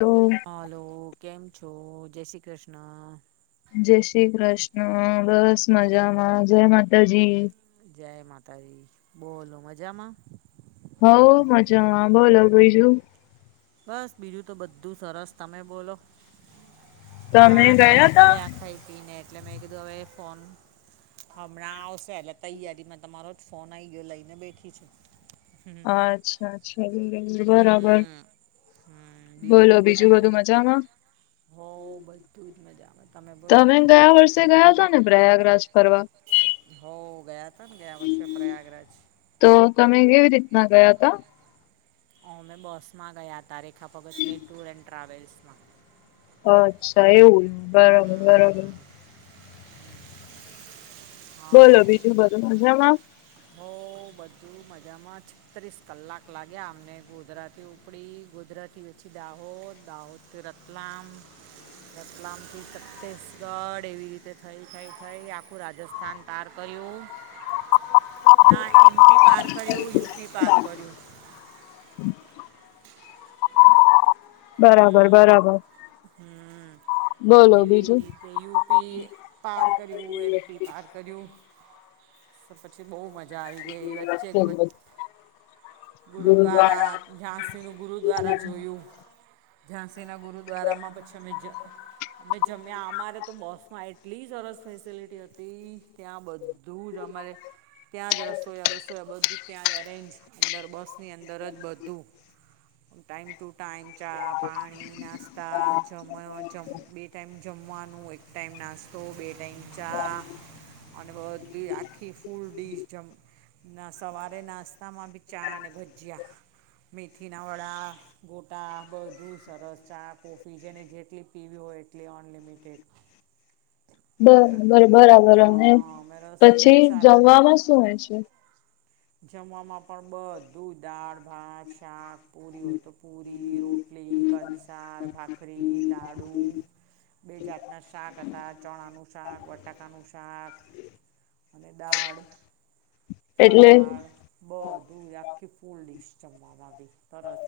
તો હાલો, કેમ છો? જય શ્રી કૃષ્ણ. જય શ્રી કૃષ્ણ. બસ મજામાં, જય માતાજી. જય માતાજી, બોલો મજામાં? હોવુ મજામાં, બોલો બીજું. બસ, બીજું તો બધું સરસ તમે બોલો? તમે હા, ગયા નવરા તા પડ્યા. ખા પીને, એટલે મેં કીધું હવે, ફોન હમણાં આવશે, એટલે તૈયારીમાં તમારો જ ફોન આઈ ગયો લઈને બેઠી છે. અચ્છા બરાબર. હમ બોલો બીજું બધા બધું મજામાં? હો બધું જ મજામાં. તમે ગયા વર્ષે ગયા તા ને પ્રયાગરાજ? ફરવા હો ગયા તાને ગયા વર્ષે પ્રયાગરાજ. તો તમે કેવી રીતના ગયા હતા? અ મેં બોસમાં ગયા હતા. રેખા પતની ટૂર એન્ડ ટ્રાવેલ્સમાં. અચ્છા, એવું? બરોબર બરોબર. હમ બોલો હા બીજું બધુ મજામાં? હો, બધું મજામાં. છત્રીસ કલાક લાગ્યા અમને ગોધરાથી ઉપડી ગોધરા પછી વછી દાહોદ, દાહોદથી રતલામ રતલામથી છત્તીસગઢ. એવી રીતે થઈ, થઈ, થઈ આખું રાજ્ય રાજસ્થાન પાર કર્યું. ના, એમ પી પાર કર્યું, યુ પી પાર કર્યું. બરાબર હમ્મ, બરાબર હમ્મ, બોલો એવી બીજું રીતે યુ પી પાર કર્યું, એમ પી પાર કર્યું. તો પછી બહુ મજા આવી ગઈ. એ વચ્ચે કે ગુરુદ્વાર ગુરુદ્વારા, ઝાંસીનું ગુરુદ્વારા જોયું. ઝાંસીના ગુરુદ્વારામાં પછી અમે જ અમે જમ્યા. અમારે તો બસમાં એટલી સરસ ફેસિલિટી હતી. ત્યાં બધ બધું જ અમારે ત્યાં જ રસોયા, બસોયા બધું ત્યાં જ અરેન્જ અંદર બસ ની અંદર જ બધું. આમ ટાઈમ ટુ ટાઈમ ચા, પાણી, નાસ્તા, જમ્યો જમ, બે ટાઈમ જમવાનું, એક એક ટાઈમ નાસ્તો, બે ટાઈમ ચા. અને બધી આખી ફૂલ ડીશ જમ ના સવારે નાસ્તામાં બી ચા અને ભજીયા. મેથીના વડા, ગોટા. બધું સરસ ચા, કોફી જેને જેટલી પીવી હોય એટલી અનલિમિટેડ. બર બ બરાબર અને હા અમે રસોઈયા પછી બી સાચ જમવામાં શું હોય છે? જમવામાં પણ બધું દાળ, ભાત, શાક. પૂરી હોય તો પુરી, રોટલી કંસાર, ભાખરી, લાડુ. બે જાતના શાક હતા. ચણાનું શાક, બટાકાનું શાક. અને દાળ એટલે સલાડ બધું આખી ફૂલ ડીશ જમવામાં ભી સરસ.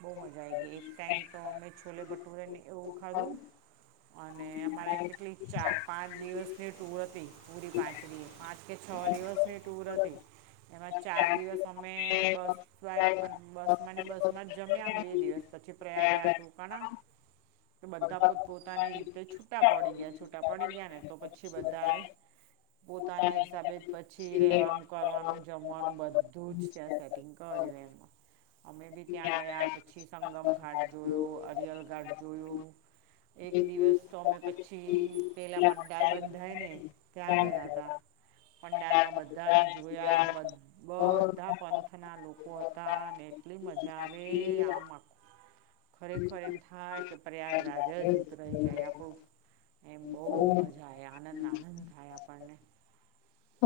બહુ મજા આઈ ગઈ. એક ટાઈમ તો અમે છોલે ભટુરેને એવું ખાધું. અને અમારે કેટલી ચા, પાંચ દિવસની ટૂર હતી. પૂરી પાંચ દી પાંચ કે છ દિવસની ટુર હતી, એમાં ચાર દિવસ અમે બસ તો બસમાં ને બસમાં જ જમ્યા. બે દિવસ પછી પ્રયાગરાજ રોકાણા. તો બધા પોત પોતાની રીતે છૂટા પડી ગયા. છૂટા પડી ગયા ને તો પછી બધાએ પોતાના હિસાબે જ પછી રેવાનું, કરવાનું, જમવાનું બધું જ ત્યાં સેટિંગ કર્યું એમાં. અમે બી ત્યાં ગયા પછી સંગમ ઘાટ જોયો, અરિયલ ઘાટ જોયો. એક દિવસ તો અમે પછી પેલા પંડાલ બંધાય ને ત્યાં ગયા તા પંડાલમાં બધાને જોયા. બધ બધા પંથ ના લોકો હતા અને એટલી મજા આવે આમ આખું ખરેખર એમ થાય કે પ્રયાગરાજ જ ઉતરાઈ જાય આપણું એમ બહુ મજા આવે. આનંદ આનંદ થાય આપણને.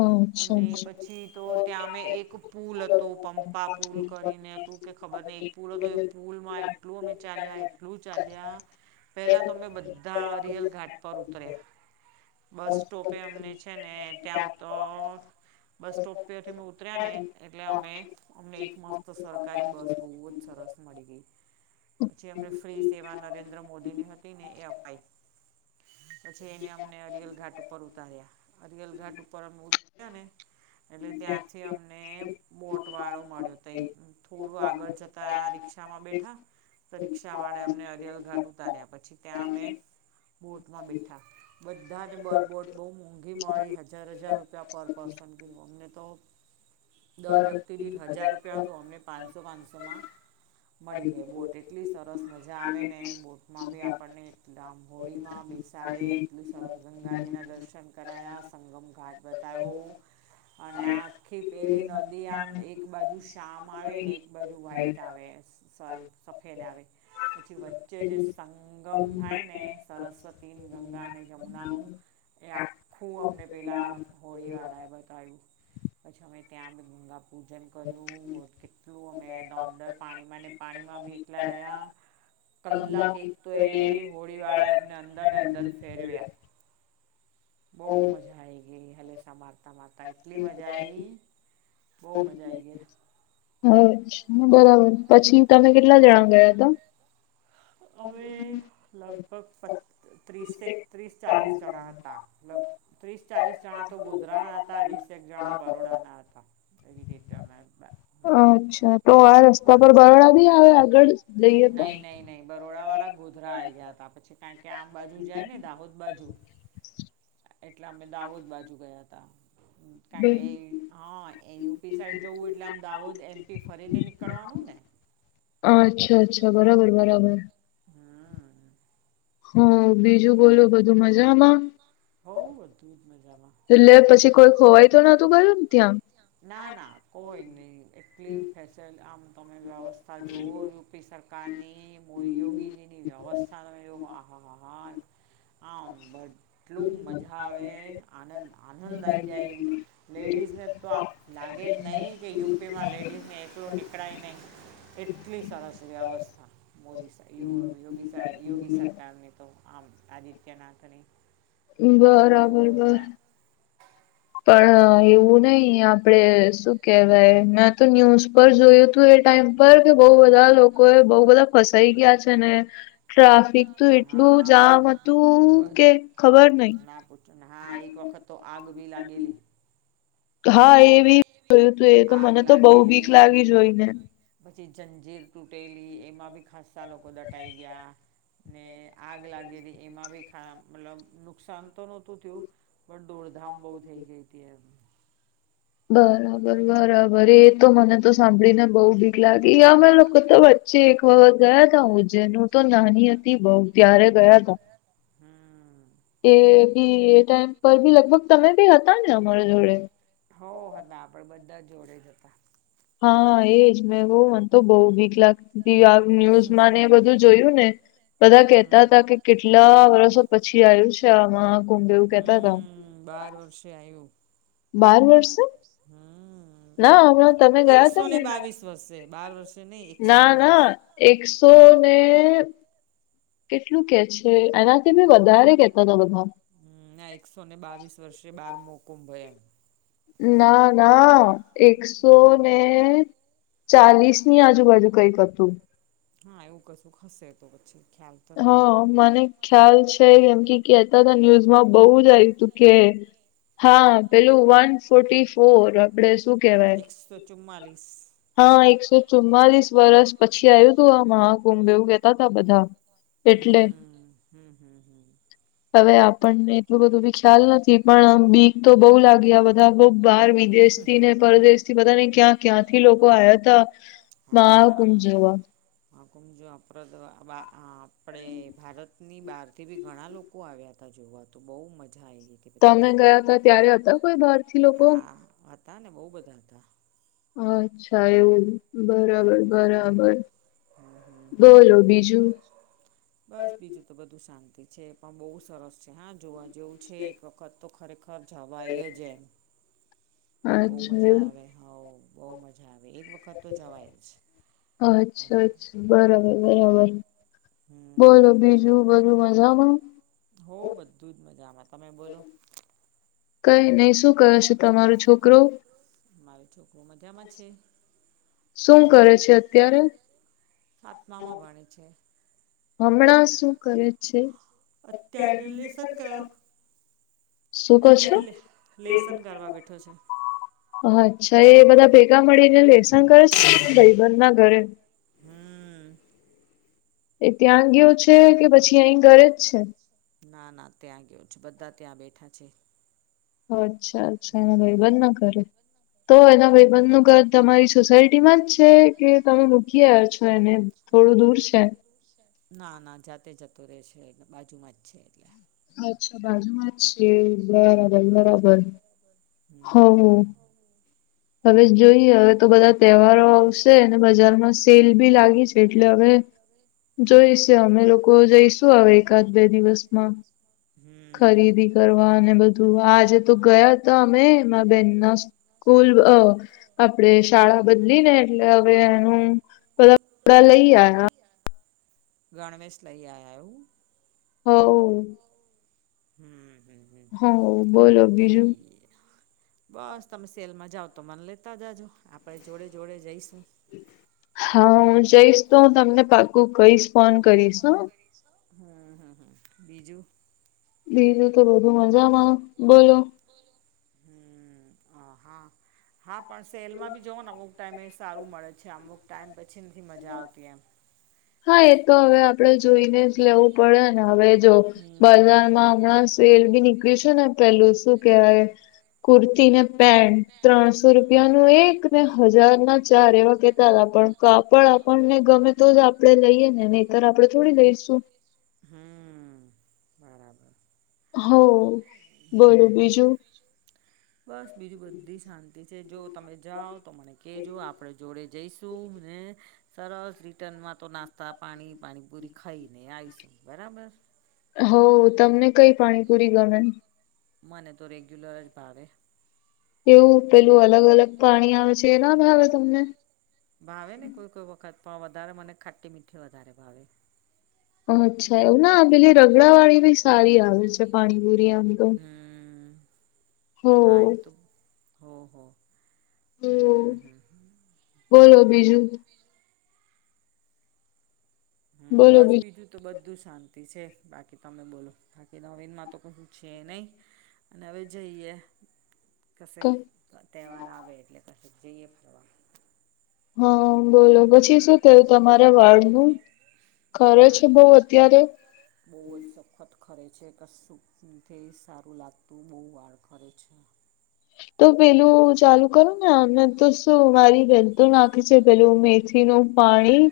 અચ્છા અને અચ્છા. પછી તો ત્યાં અમે એક પુલ હતો. પંપા પુલ કરીને હતું કે ખબર નહીં. પુલ હતો એ પુલમાં એટલું અમે ચાલ્યા એટલું ચાલ્યા. પેલા તો અમે બધા અરિયલ ઘાટ પર ઉતર્યા. બસ સ્ટોપે અમને છે, ને ત્યાં ઓ તો બસ સ્ટોપ પરથી અમે ઉતર્યા ને એટલે અમે અમને એક મસ્ત સરકારી બસ બહુ જ સરસ મળી ગઈ. પછી એમને ફ્રી સેવા નરેન્દ્ર મોદી ની હતી ને એ અપાઈ. પછી એને અમને અરિયલ ઘાટ ઉપર ઉતાર્યા. અરિયલ ઘાટ ઉપ પર અમે ઉતર્યા ને એટલે ત્યાંથી અમને બોટ વાળો મળ્યો તઈ થોડું આગળ જત તા રિક્ષામાં બેઠા. તો રિક્ષાવાળાએ અમને અરીયલ ઘાટ ઉતાર્યા. પછી ત્યાં અમે બોટમાં બેઠાં બધાને બ બોટ બહુ મોંઘી મળી હત હજાર હજાર રૂપિયા પર પર્સન કીધું અમને તો દર વ્યક્તિ દીઠ હજાર રૂપિયા હતું અમને પાંચસો પાંચસોમાં મળી ગઈ બોટ એટલી સરસ મજા આવે ને બોટમાં બી આપણને એટલે આમ હોળીમાં બેસાડે, એટલું સરસ ગંગાજીના દર્શન કરાયા. સંગમ ઘાટ બતાયવો. અને આખી પેલી નદી આમ એક બાજુ શામ આવે ને, એક બાજુ વ્હાઈટ આવે. સ્વયં સફેદ આવે. પછી વચ્ચે જે સંગમ થાય ને સરસ્વતી ન, ગંગાને, જમુનાનું. એ આખું અમને પેલા હોળી વાળાએ બતાયું પછી અમે ત્યાં બ ગંગા પૂજન કર્યું હો કેટલું અમે એના અંદર પાણીમાંને પાણીમાં બી એકલા રહ્યા [inaudible] કલાક એક તો એ હોળી વાળા અમને અંદર ને અંદર ફેરવ્યા બહુ મજા આઈ ગઈ હલેસા મારતા મારતા એટલી મજા આઈ બહુ મજા આઈ ગયા હછા બરાબર પછી તમે કેટલા જણા ગયા હતા? અવે લગભગ પ ત્રીસથી ત્રીસ ચાલીસ જણા હતા મતલબ ત્રીસ ચાલીસ જણા તો ગોધરા ના હતા વીસેક જણા બરોડાના હતા. [unintelligible] અચ્છા તો આ રસ્તા પર બરોડા ભી આવે આગળ જઈએ તો નહીં નહીં નહીં બરોડા વાળા ગોધરા આયા હતા પછી ક કે આમ બાજુ જાય ને દાહોદ બાજુ એટલે અમે દાહોદ બાજુ ગયા હતા કારણ કે એ હા એ એમપી સાઈડ જવું એટલે આમ દાહોદ એમપી ફરીને નીકળવાનું ને અચ્છા અચ્છા અચ્છા બરાબર બરાબર હા હ બીજું બોલો બધું મજામાં?? હોઉ બધું જ મજામાં. એટલે પછી કોઈ ખોવાય તો નતું ગયું ને ત્યાં [inaudible] ના ના કોઈ નહીં એટલી ફેસેલ આમ તમે વ્યવસ્થા જોવો ને [unintelligible] વ્યવસ્થાનો એવું હા હા હાય આમ બટ એટલું મજા આવે આનંદ આનંદ આઇ જાય લેડીઝને તો આપ લાગેજ નહી, કે યુપીમાં લેડીઝને એકલું નીકળાય નહી. એટલી સરસ વ્યવસ્થા મોદી સયો યોગી સ યોગી સરકારને તો આમ આદિત્યનાથને બરાબર બર પણ એવું નહી આપડે શું કેહેવાય મેં તો ન્યૂઝ પર જોયું હતું એ ટાઈમ પર કે બહુ બધા લોકો એ બહુ બધા ફસાઈ ગયા છે ને ટ્રાફિક તો એટલું હા જામ બધ હતું બધ કે ખબર નઈ ના પૂછો હા, એક વખત તો આગ બી લાગેલી. હા એ બી જોયું તું એ તો આગ મને તો બહુ બીક લાગેલી લાગી જોઈને પછી જંજીર તૂટેલી એમાં બી ખાસ્સા લોકો દટાઈ ગયા ને આગ લાગેલી એમાં બી ખાસ, મતલબ નુકસાન તો નહોતું થયું. પણ દોડધામ બહુ થઇ ગઈ હતી એમ બરાબર, બરાબર, એ તો મને તો સાંભળીને બઉ બી- લાગી. અમે લોકો તો વચ્ચે એક વખત ગયા તા ઉજ્જૈન હું તો નાની હતી બવ ત્યારે ગયાતા. હમ્મ એ બી એ ટાઈમ પર બી લગભગ તમે બી હતા ને અમારી જોડે હો હતા આપડે બધા જોડે જ હતા. હા એજ મેં બઉ મન તો બઉ બીક લાગ બધી આ ન્યુઝમાંને બધું જોયું ને બધા કેહતા હમ હતાકે, કેટલા વર્ષો પછી આવ્યું છે આ મહા કુંભ એવું. કેતા હતા હમ્મ, બાર વર્ષે આયુ. બાર વર્ષે હમ્મ, ના હમણાં તમે ગયા તા એકસો ને બાવીસ વર્ષે, બાર વર્ષ ના ના એકસો ને કેટલું કહે છે એનાથી પણ વધારે કહેતા હતા, બધા. હમ ના એકસો ને બાવીસ વર્ષે બારમો કુંભ હોય એમ ના ના, એકસો ને ચાલીસની આજુબાજુ કઈક હતું હા એવું કશુંક હસેતો, પછી ખ્યાલ તો હ નહીં મને ખ્યાલ છે કેમ કે કેતા તા ન્યૂઝમાં બહુ જ આવ્યું તું કે હા પેલું વન ફોર્ટી ફોર આપડે શું કેહેવાય એકસો ચુમ્માલીસ હા એકસો ચુમ્માલીસ વર્ષ પછી આવ્યું તું આ મહાકુંભ એવું કહેતા તાા બધ. એટલે હમ હમ હમ હમ હવે આપણને એટલું બધું બી ખ્યાલ નથી પણ બીક તો બહુ લાગી આ બધા બવ બહાર વિદેશથી ને પરદેશથી બધાને ક્યાં ક્યાંથી લોકો આયાતા. [unintelligible] જેવા મહાકુંભ જો [unintelligible] આ આપણે ભારત ની બહારથી પન ઘણા લોકો આવ્યા હતા જોવા તો બહુ મજા આવી ગઈ. તો અમે ગયા હતા ત્યારે હતા કોઈ બાર હા હતા ને બહુ બધા હતા. અચ્છા એવું બરાબર હમ બરાબર, હમ હમ હમ બોલો હમ બીજું. બસ બીજું તો બધું શાંતિ છે, પણ બહુ સરસ છે હા જોવા જેવું છે એક વખત તો ખરેખર [unintelligible] બહુ અચ્છા મજા એવું આવે, હોવ બહુ મજા આવે એક વખ- અચ્છા અચ્છા બરાબર બરાબર. બોલો હમ બીજું બધું મજામાં હમ. બધું જ મજામાં તમે બોલો. કઈ નહી શું કહે છે તમારો છોકરો? મારો છોકરોઓ મજામાં છે શું તમે છો કરે છે અત્યારે આત્મામાં ભણે છે. હમણાં શું કરે છે. અત્યારે લેસન કર શું કહો છો ત્યાં લેસન કરવા બેઠો છે. અચ્છા એ બધા ભેગા મળીને લેસન કરે છે ભાઈબંધ ના ઘરે હમ હમ એ ત્યાં ગયો છે કે પછી અહી ઘરે જ છે? ના ના ત્યાં ગયો છ બધા ત્યાં બેઠા છે. અચ્છા અચ્છા એના હમ ભાઈ બંધ ના ઘરે તો એના ભાઈ બંધ નું ઘર તમારી સોસાયટીમાં જ છે કે તમે મૂકી આવ્યા છો? એને થોડું દૂર છે. ના ના જાતે જતો રહેશે એટલે બાજુમાં જ છે એટલે અચ્છા બાજુમાં જ છે બરાબર હમ બરાબર હો હવે જોઈએ હવે તો બધા તહેવારો આવશે અને બજારમાં સેલ બી લાગી છે એટલે હવે જોઈ છે અમે લોકો જઈશું હવે એકાદ બે દિવસમાં ખરીદી હમ કરવા અને બધું આજે તો ગયા તો અમે એમાં બેન ના સ્કૂલ આપડે શાળા બદલી ને એટલે હવે એનું બધાપડા લઈ આયા ગણવેશ લઈ આયા હું હોવ હમ હમ હમ હોવ બોલો બીજું ઠી બસ તમે સેલમાં જાઓ તો મન લેતા જાજો આપણે જોડે જોડે જઈશું. હા હું જઈશ તો હું તમને પાકું કહીશ ફોન કરીશ હો હમ હમ હમ બીજું? બીજું તો બધું મજામાં બોલો હમ હ હા હા પણ સેલમાં બી જોવ ને હું ટાઈમે સારું મળે છે આમું ટાઈમ પછી નથી મ મજા આવતી એમ હા એ તો હવે આપડે જોઈને જ લેવું પડે ને હવે જો હમ બજારમાં હમણાં સેલ બી નીકળી છેું ને પેલું શું કેહેવાય કુર્તીને પેન્ટ ત્રણસો રૂપિયા નું એક ને હજાર ના ચાર એવા કેતાતા પણ કાપ પણ આપણને ગમે તો જ આપડે લઈએ ને નહીતર આપણે થોડી લઈશું હમ બરા હો બોલો હમ હમ બીજું બસ બીજું બધી શાંતિ છે જો તમે જાવ તો મને કેજો આપણે જોડે જઈશું હે સરસ રિટર્નમાં તો નાસ્તા પાણી પાણીપુરી ખઈ ને આએઇ શું બરાબર હો તમને કઈ પાણીપુરી ગમે મને તો રેગ્યુલર જ ભાવે એવું પેલું અલગ અલગ પાણી આવે છે એ ના ભાવે તમને ભાવે ને કોઈ કોઈ વખત પણ વધારે મને ખાટી મીઠી વધારે ભાવે અચ્છા એવું ના પેલી રગડાવાળી બી સારી આવે છે પાણીપુરી એમ હમ હો હા એ તો હો હો હમ હમ બોલો બીજું હમ બસ બીજું તો બધું શાંતિ છે. બાકી તમે બોલો થાકેલા હોય મારતો કોઈ પૂછે નહી. અને હવે જઈએ કશેક કઈ તહેવાર આવે એટલે કશે જઈએ ફરવા હ બોલો પછી શું થયું તમારે વાળનું ખરે છે બઉ માનું અત્યારે બહુ જ સખત ખરે છે કશુંથી સારું લાગતું બહુ વાળ ખરે છે. તો પેલું ચાલુ કરો ને ઓનલાઇન તો શું મારી બેનતો નાખેછે પેલું મેથી એનું પાણી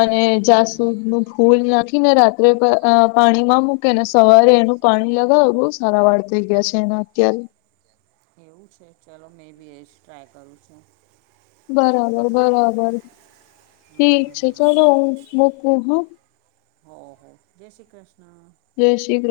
અને જાસુદ હમ નું ફૂલ નાખી ને રાત્રે અ પાણીમાં મૂકેને સવારે એનું પાણી લગાવું સારા વાર થઈ ગયા છે એના અત્યારે એવું છે ચલો મેં બી એજ ટ્રાય કરું છું. બરાબર બરાબર ઠીક હમ છે હમ ચલો હું મુકું હો. હો હો જયશ્રી કૃષ્ણ જયશ્રી કૃષ